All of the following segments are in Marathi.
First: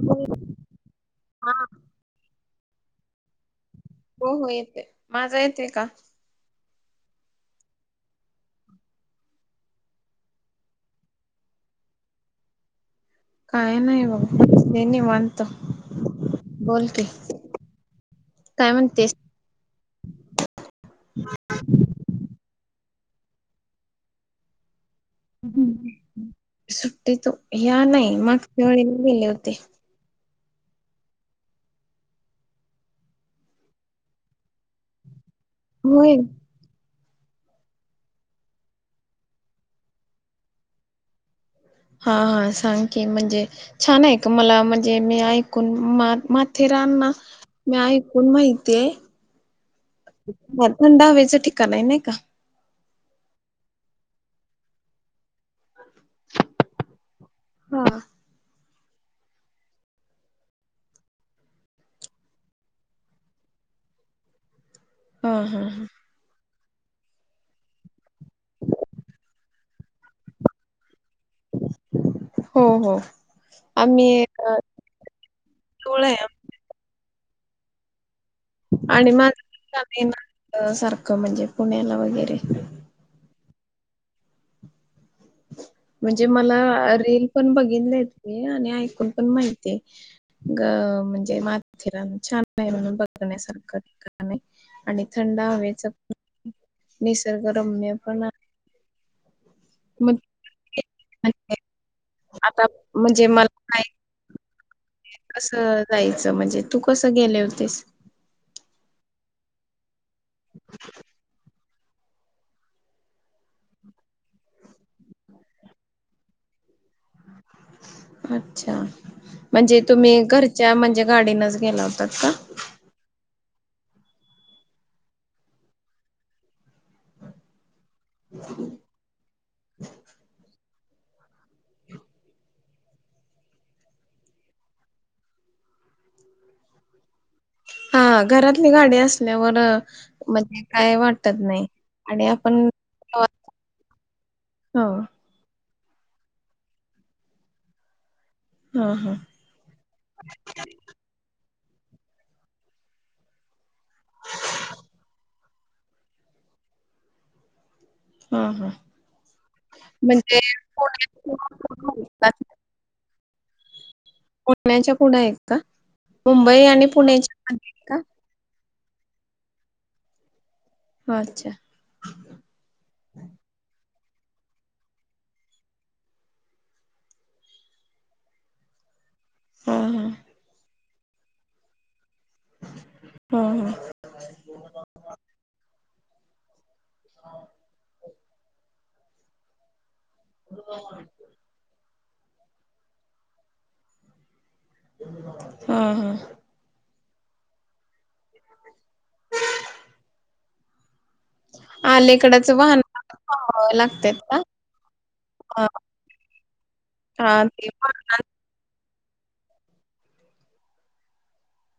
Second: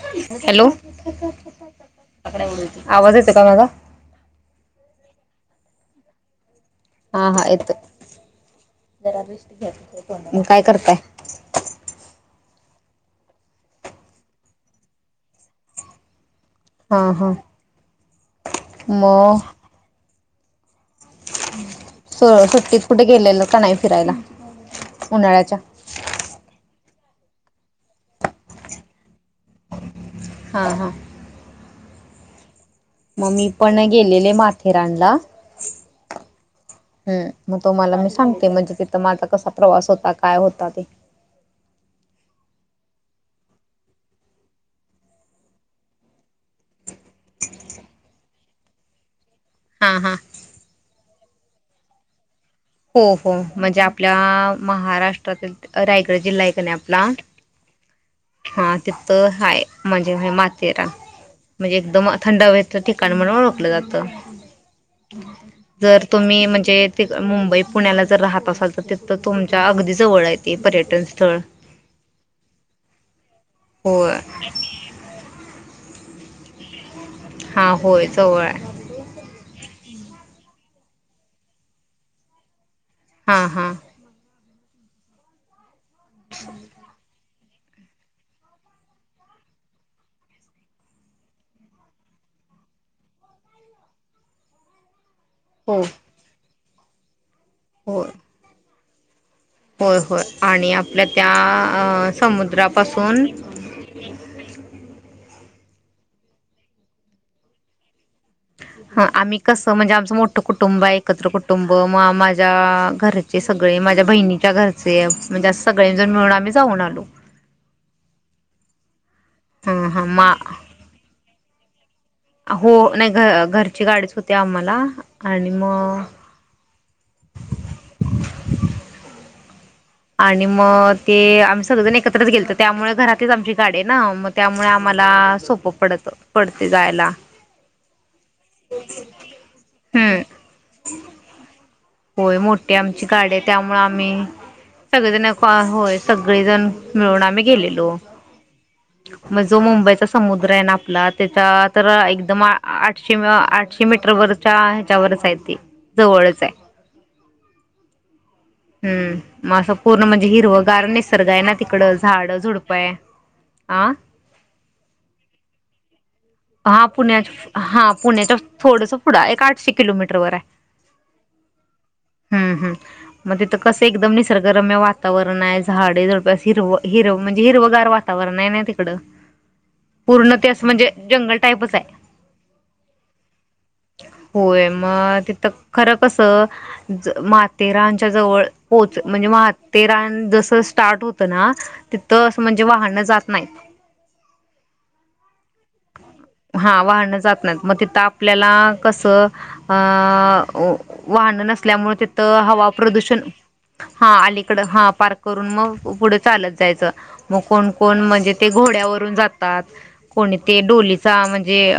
हा हॅलो! आवाज येतो का माझा? हो हो येते माझा येतय का? हा हा येतो. काय करताय? काय नाहीबघ. तें निवांत. बोल हा कीं हा काय म्हणतेस? स सुट्टीत पुढे गेलेलं का न्हाई फिरायला? उन्हाळ्याच्या सुट्टी तू या्या नाही मागच्यावेळी गेले होते. हा हा. मग मी पण गेलेले माथेरानला.. भुवीन. हम् मग तो मला मी सांगते म्हणजे तिथं माझा कसा प्रवास होता काय होता ते. हा हा सांग की म्हणजे छान आहे का मला म्हणजे मी ऐकून मा माथेरान ह मी ऐकून माहिती आहे. हा हा थंड हवेचं ठिकाण आहे नाही का! हो हो म्हणजे आपल्या महाराष्ट्राती रायगड जिल्हा आहे का नाही आपला हा हा. तिथं हाय म्हणजेय मातेरान. म्हणजे एकदम थंडाहं वच ठिकाण म्हणून ओळखलं जातं. हा हा हा. जर तुम्ही म्हणजे मुंबई पुण्याला जर राहत असाल तर त तर तुमच्या अगदी जवळ येत पर्यटन. स्थळ हो हो होय आम्ही.. [unintelligible] हा होय. जवळ आहे आणि माझ येणार सारखं म्हणजे पुण्याला वगैरे हा हां. म्हणजे मला रील. पण बघ देत आणि ऐकून पण माहिती ग म्हणजे माथेरानच्या. म्हणून बघ सारखं आणि थंडा हो हवेचा निसर्गरम्य होय पण होय मग होय आणि आपल्या त्या म्हणजे आता समुद्रापासून. म्हणजे मला काय कसं जायचं म्हणजे तू कसं गेले होतेस. ह आम्ही कसं म्हणजे आमचं मोठं कुटुंब आहे एकत्र कुटुंब. मग माझ्या घरचे सगळे माझ्या बहिणीच्या घरचे म्हणजे अस सगळेजण मिळून आम्ही जाऊ. होणालो. अच्छा म्हणजे हां हां तुम्ही घरच्या म्हणजे गाडीनच गेला होता. आहो नाही घ घरची गाडीच होती आम्हाला आणि मग. [inaudible] आणि मग ते आम्ही सगळेजण एकत्रच गेल तर त्यामुळे घरातच आमची गाडी आहे ना मग त्यामुळे आम्हाला मला सोप पडत पडते जायला. हा घरातली गाडी असल्यावर हम्म. म्हणजे काय वाटत नाही, आणि होय आपण मोठी आमची हो गाडी त्यामुळे आम्ही हा सगळेजण. होय सगळेजण मिळून आम्ही गेलेलो. हा मग जो मुंबईचा समुद्र आहे ना आपला त्याच्यात तर एकदम आठशे आठशे मीटर वरच्या ह्याच्यावरच आहे ते. जवळच आहे. हा. हा हम् मग असं पूर्ण म्हणजे हिरवं गार निसर्ग आहे ना तिकडं झाड झुडपय. आह. पुण्याच्या पुढ आहेत का. मुंबई हा आणि पुण्या पुण्याच्या मध्ये हा आहे पुण्याच्या थोडस पुढं एक आठशे किलोमीटर वर आहे का? अच्छा. हम्म हम्म मग तिथ कस. एकदम निसर्गरम्य वातावरण आहे झाडे जवळपास हिरव हिरव म्हणजे हिरवगार वातावरण आहे ना तिकडे. हा हा. पूर्ण ते अस म्हणजे जंगल टाईपच आहे. हा हा. होय मग तिथं खरं कस. महाथेरानच्या जवळ पोहच म्हणजे म्हातेरान जस स्टार्ट होत ना तिथं असं म्हणजे वाहणं जात नाहीत. हा हा. हा वाहनं जात नाहीत मग त आपल्याला कस. वाहनं नसल्यामुळे तिथं अलीकडच हवा वाहन प्रदूषण. थांबावे हा लागतात का? अलीकड हा पार्क करून हा मग पुढे चालत जायचं मग हा ते कोण कोण म्हणजे वाहनात ते घोड्यावर जातात ते कोणी डोलीच म्हणजे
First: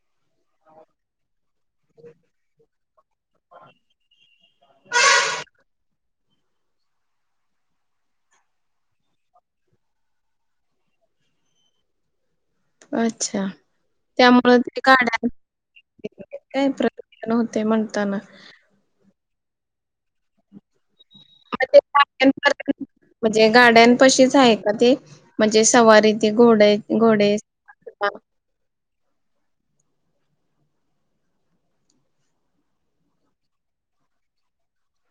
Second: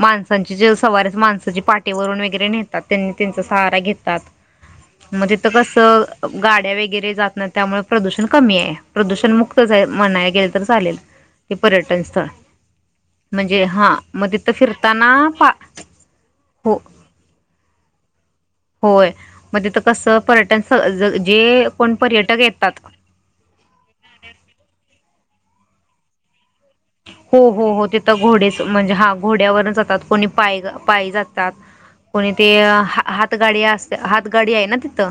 माणसांची जलसवारीत, त्या पाटेवरून वगैरे नेतात त्यांनी त्यांचा सहारा घेतात मग तिथ कसं गाड्या वगैरे जात नाही त्यामुळे प्रदूषण कमी आहे प्रदूषण मुक्त म्हणायला गेले तर चालेल. ते पर्यटन स्थळ अच्छा. म्हणजे हा म तिथं फिरताना पा का हो प्रदूषण होते म्हणताना. म तिथं कसं प जे मग ते कोण पर्यटक येतात. गाड्यांपर्यंत म्हणजे गाड्यांपाशीच आहे का ते? म्हणजे सवारी तेे घोड आहेत हो हो हो ते तर घोडेच म्हणजे हा घोड्यावरच जतात कोणी. पाय पाय जातात कोणी ते हात गाडी असते हात गाडी आहे ना तिथं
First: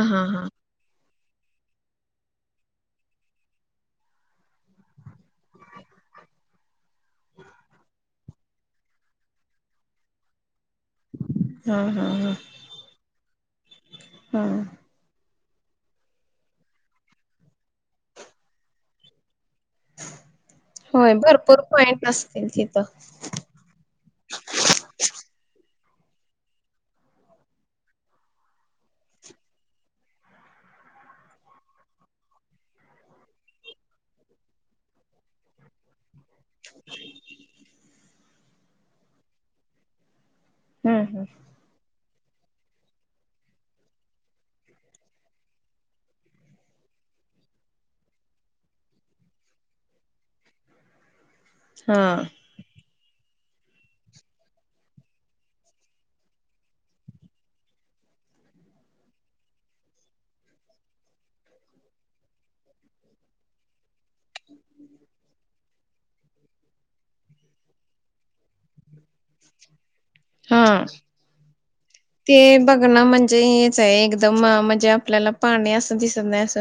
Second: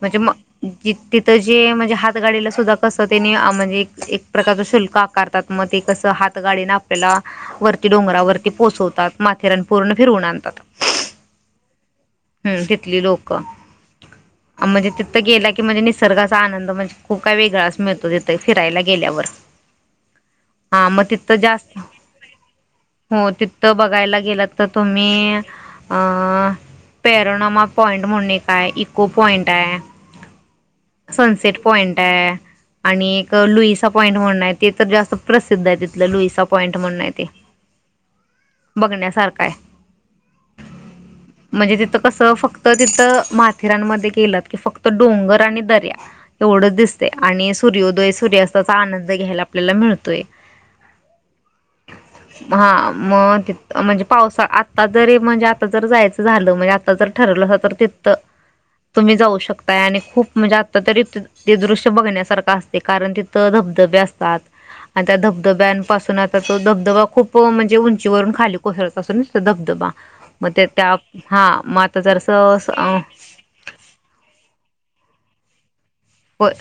म्हणजे हा मग हा. ज तिथं जे म्हणजे हात गाडीला सुद्धा कसं तेनी म्हणजे एक प्रकारचं शुल्क आकारतात मग ते हात गाडीने आपल्याला वरती डोंगरावररती पोचवतात. माथेरान पूर्ण फिरवून आणतात. हा. हा हा. हम्म तिथली लोक, हा. म्हणजे तिथं गेला की म्हणजे निसर्गाचा आनंद म्हणजे खूप काय वेगळा अस मिळतो तिथे फिरायला गेल्यावर. हा मग होय तिथं भरपूर जास्त पॉइंट असतील. तिथं. हो तिथं बघायला गेलं तर तुम्ही अ पॅरोनामा पॉइंट म्हणून एक आय इको पॉइंटे. सनसेेट पइंटे. आणि एक लुईसा पॉइंट म्हणूणे ते तर जास्त प्रसिद्ध आहे तिथलं लुईस पॉईंट म्हणुणे ते बघण्यासारखये. हम्म हम्म. कसं फक्त तिथं माथेरानमध्ये गेलंत की फक्त डोंगर आणि दर्या एवढंच दिसते आणि सूर्योदय सूर्यास्ताचा आनंद घ्यायला आपल्याला मिळतोय. हा हा. मग त म्हणजे पावसा आता जरी म्हणजे आता जर जायचं झालं म्हणजे आता जर ठरलं अस तर ते तुम्ही जाऊ शकताय, आणि खूप म्हणजे आत्ता तरी ते दृश्य बघण्यासारखं असते कारण तिथं धबधबे असतात. आणि त्या धबधब्यांपासून आता तो धबधबा खूप म्हणजे उंचीवरून खाली कोसळत असून धबधबा. मग ते हा त्या हा मग आता ते जरासं बघणं म्हणजे हेच आहे एकदम म्हणजे आपल्याला पाणी असं दिसत नाही होय अस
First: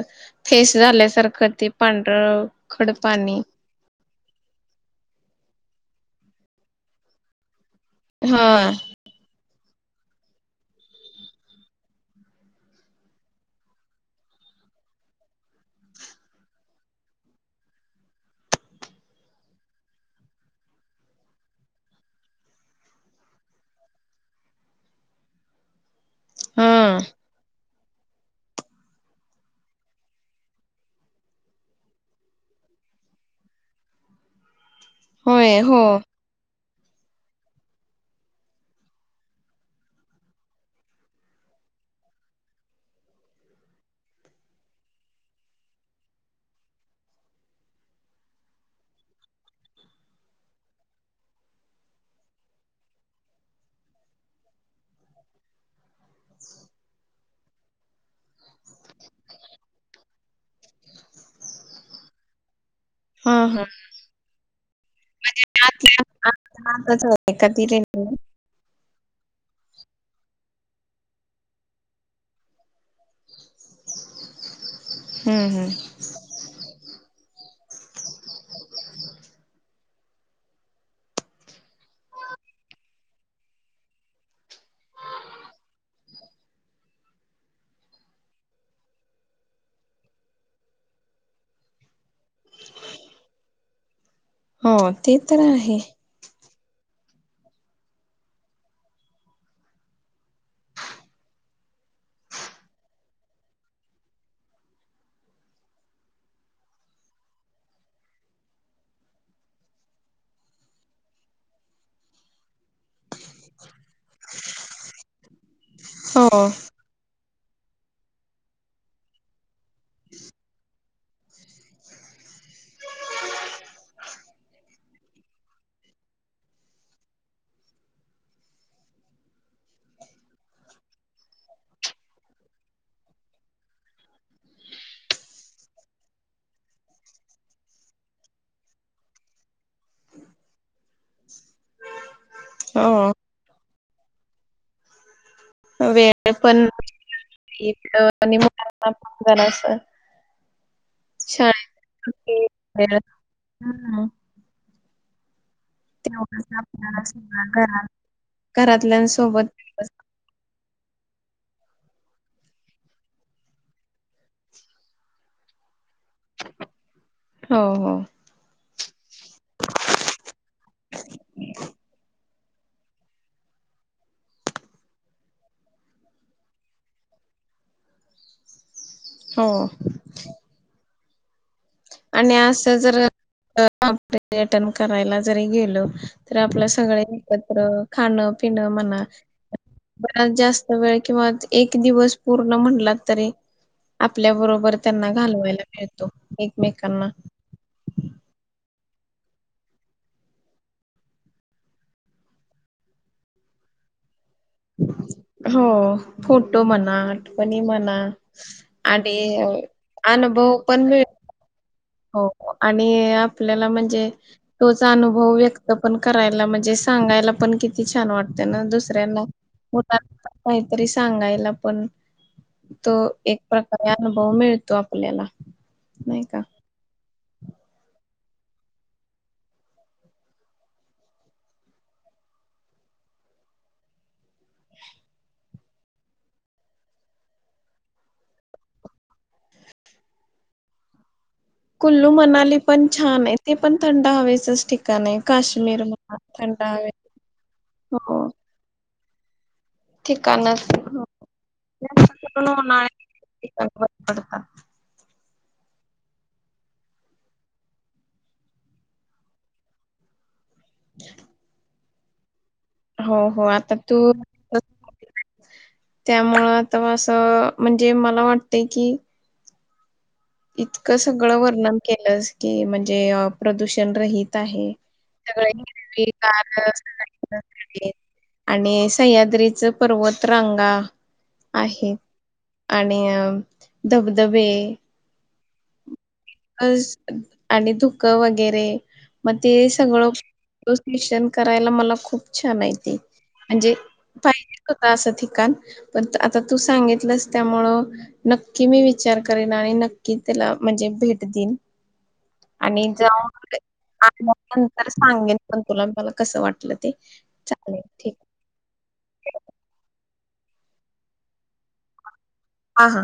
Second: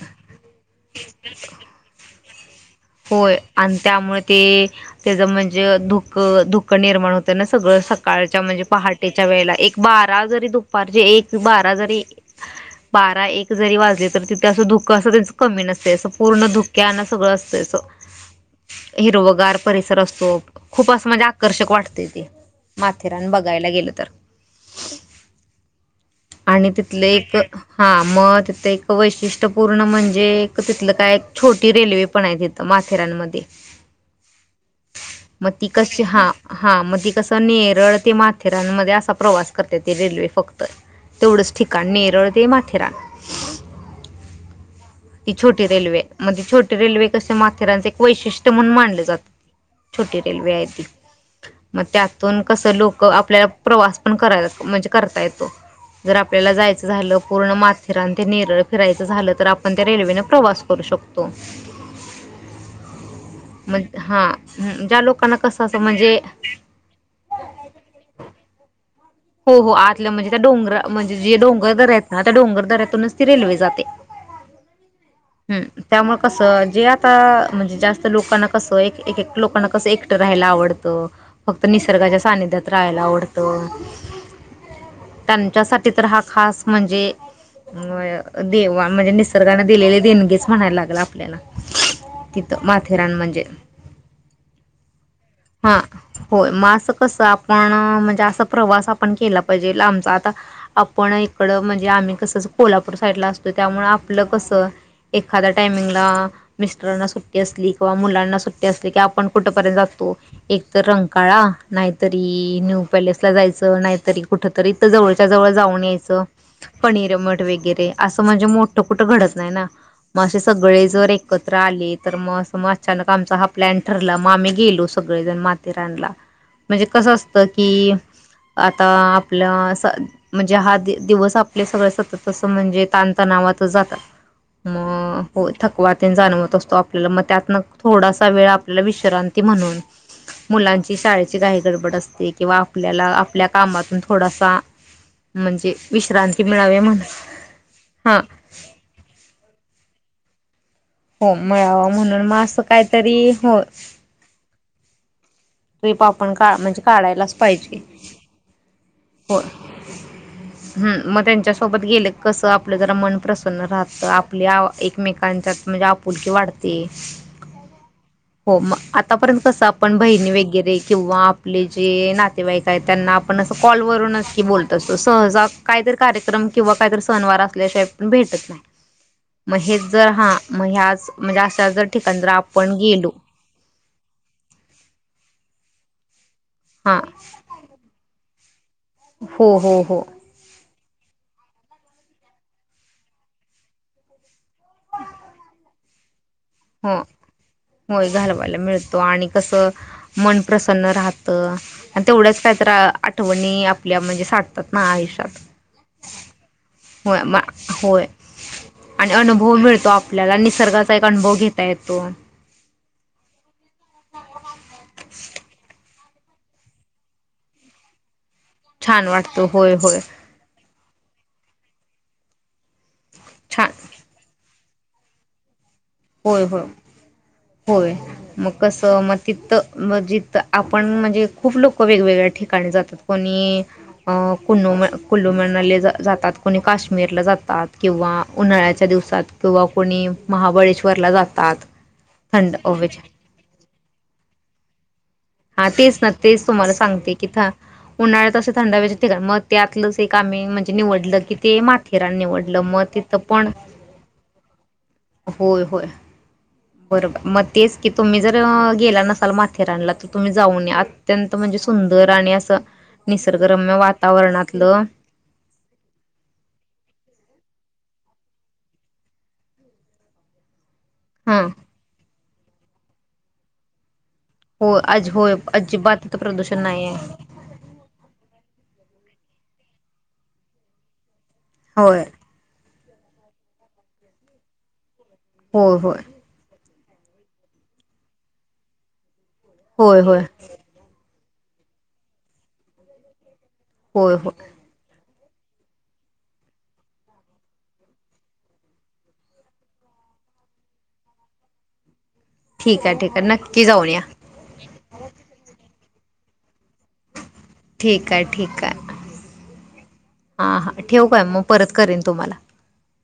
फेस झालं सारखं त पांढरं खड होय पाणी आणि त्यामुळे ते त्याचं म्हणजे धुक धुक निर्माण होतं ना. सगळं सकाळच्या हा म्हणजे पहाटेच्या वेळेला एक बारा जरी दुपारचे एक बारा जरी बारा एक जरी वाजले तरी तिथे असं धु क अस कमी नसते अस पूर्ण धुक्याण सगळं असतं. हिरोवगार परिसर असतो खूप अस म्हणजे आकर्षक वाटते ते. माथेरान बघायला गेलं तर. आणि हा तिथले एक हा मग तिथे एक वैशिष्ट्यपूर्ण म्हणजे तिथलं काय एक छोटी रेल्वे पण आहे तिथ. माथेरानमध्ये मग होय ती हो कशी हा हा मग ती कसं नेरळ ते माथेरानमध्ये असा प्रवास करते ती रेल्वे फक्त. तेवडंच ठीकान नेरळ ते माथेरान. ती छोटी रेल्वे म छोटी रेल्वे तस माथेरानचं एक वैशिष्ट्य म्हणून मानले जात छोटी रेल्वे आहे ती. मग त्यातून कसं लोक आपल्याला प्रवास पण कराय म्हणजे करता येतो. जर आपल्याला जायचं झालं. पूर्ण माथेरान ते निरळ फिरायचं झालं तर आपण त्या रेल्वेने प्रवास करू शकतो. हा हा. म हा ज्या लोकांना कस असं म्हणजे आता आताच कधी [inaudible] हो हो आतल्या म्हणजे त्या डोंगर म्हणजे जे डोंगर दऱ्यायेत ना त्या डोंगर दरातूनच ती रेल्वे जाते. हम्म त्यामुळे कसं जे आता म्हणजे जास्त लोकांना कसं एक एक लोकांना कस एक ट राहायला आवडत. फक्त निसर्गाच्या सानिध्यात राहायला आवडत. त्यांच्यासाठी तर हा खास म्हणजे अ देवा म्हणजे निसर्गाने दिलेले देणगीच म्हणायला लागल आपल्याला. तिथं माथेरान म्हणजे, हो ते तर आहे. हां होय मग असं कसं आपण म्हणजे असा प्रवास आप ण केला पाहिजे आम आता आपण इकड म्हणजे आम्ही कसं कोल्हापूर साईडला असतो त्यामुळ आपलं कसं, एखाद्या टायमिंगला मिस्टरांना सुट्टी असली किंवा मुलांना सुट्टी असली की आपण कुठे पर्यंत जातो. एक तर रंकाळा नाहीतरी न्यू पॅलेसला जायच. नाहीतरी कुठतरी, जवळच्या जवळ जाऊन यायच हो. कणेरीमठ वगैरे अस म्हणजे मोठ कुठं घडत नाही ना. मग असे सगळे जर एकत्र आले तर मग, मग अचानक आमचा हा प्लॅन ठरला मग आम्ही गेलो सगळेजण माथेरानला. म्हणजे कसं असतं की, आता आपलं म्हणजे हा दिवस आपल्या सगळ सतत असं म्हणजे ताण तणावात, जातात. मग हो थकवात जाणवत असतो. आपल्याला मग त्यात थोडासा वेळ आपल्याला विश्रांती, म्हणून मुलांची शाळेची काही गडबड असते. किंवा आपल्याला हो आपल्या कामातून थोडासा म्हणजे विश्रांती मिळावी म्हणून. इथं हा कधी अधून मधून जाण असंत. हो मिळावा म्हणून मग असं वेळ काहीतरी हो, हम्म ट्रिप आपण तेवढंच काढतो म्हणजे आपल्याला काढायलाच सगळं पाहिजे. घरात हो घरातल्यांसोबत हम्म म त्यांच्यासोबत गेलं कसं आपलं जरा मन प्रसन्न राहतं. आपल्या एकमेकांच्या म्हणजे आप आपुलकीे वाढते. हो हो हो मग, आतापर्यंत कसं आपण बहिणी वगैरे किंवा आपले जे नातेवाईक आहे त्यांना आपणं असं कॉल वरूनच न की बोलत असतो सहज काहीतरी कार्यक्रम किंवा काहीतरी सहनवार असल्याशिवाय पण भेटत नाही. हो मग हेच जर हा मग हा आज म्हणजे, जर ठिकाण जर आणि अस आपण जर गेलो अट करायला जरी गेलो, तर आपल्या हा सगळे एकत्र खाणं पिणं म्हणा, हो हो हो जरा जास्त वेळ किंवा एक दिवस पूर्ण म्हणला तरी आपल्याबरो बर त्यांना घालवायला मिळतो. हो एकमेकांना होय घालवायला मिळत. आणि कस मन प्रसन्न राहत आणि तेवढंच कायतर आठवणी आपल्या म्हणजे साठतात ना आयुष्यात. हो फोटो म्हणा हो आठवणी म्हणा होय आणि अनुभव मिळतो आपल्याला अनुभव पण निसर्गाचा मिळ एक अनुभव घेतो. हो आणि आपल्याला म्हणजे तोचा अनुभव व्यक्त पण करायला म्हणजे सांगायला पण किती छान वाटत. त्यांना छान दुसऱ्यांना वाटतो होय मुला होय काहीतरी सांगायला पण तो एक छान प्रकारे अनुभव मिळतो आपल्याला. नाही का होय हो. होय मग कस मग तिथ जिथ आपण म्हणजे खूप लोक वेगवेग ळ्या ठिकाणी जातात कोणी कु कुलूमनालीला जातात कोणी काश्मीरला जातात किंवा उन्हाळ्याच्या दिवसात किंवा कोणी महाबळेश्वरला जात. कुल्लू मनाली पण छान आहे ते पण थंड हवेच ठिका ण आहे. हां काश्मीर तेच ना म्हणा तेच थंडा तुम्हाला हवेचं सांगते की थ हो उन्हाळ्यात असे थंड हवेचे ठिकाण मग त्यातलंच एक आम्ही ठिकाणच म्हणजे हो. निवडलं कि ते जास्त माथेरान करून निवडलं मग उन्हाळ्यात ठिकाण बरी पडतात हो हो बरोबर मग तेच की तुम्ही जर गेला नसाल माथेरानला तर तुम्ही जाऊन अत्यंत म्हणजे सुंदर आणि असं हो हो आता निसर्गरम्य तू वातावरणातलं त्यामुळं तर असं म्हणजे मला वाटते की, इतकं सगळं हा वर्णन केलंस की म्हणजे प्रदूषण रहित हो आज होय अजिबात इथं प्रदूषण नाही आहे [unintelligible] सह्याद्रीच पर्वतरांगा आहेत. होय आणि धबधबे हो हो आणि धुक वगैरे मग ते होय सगळं होय दृश्य करायला मला खूप छान आहे ते म्हणजे होय होय पायजे मला असा ठि काण पण आता तू सांगितलंस त्यामुळ नक्की मी विचार करेन आणि नक्की ला म्हणजे भेट ठीक आणि आहे ठीक आहे नक्की जाऊन या [unintelligible] नंतर सांगेन पण तुला मला कसं वाटलं ते ठीक आहे ठीक आहे हा हा ठेव काय मग परत करेन तुम्हाला हा हा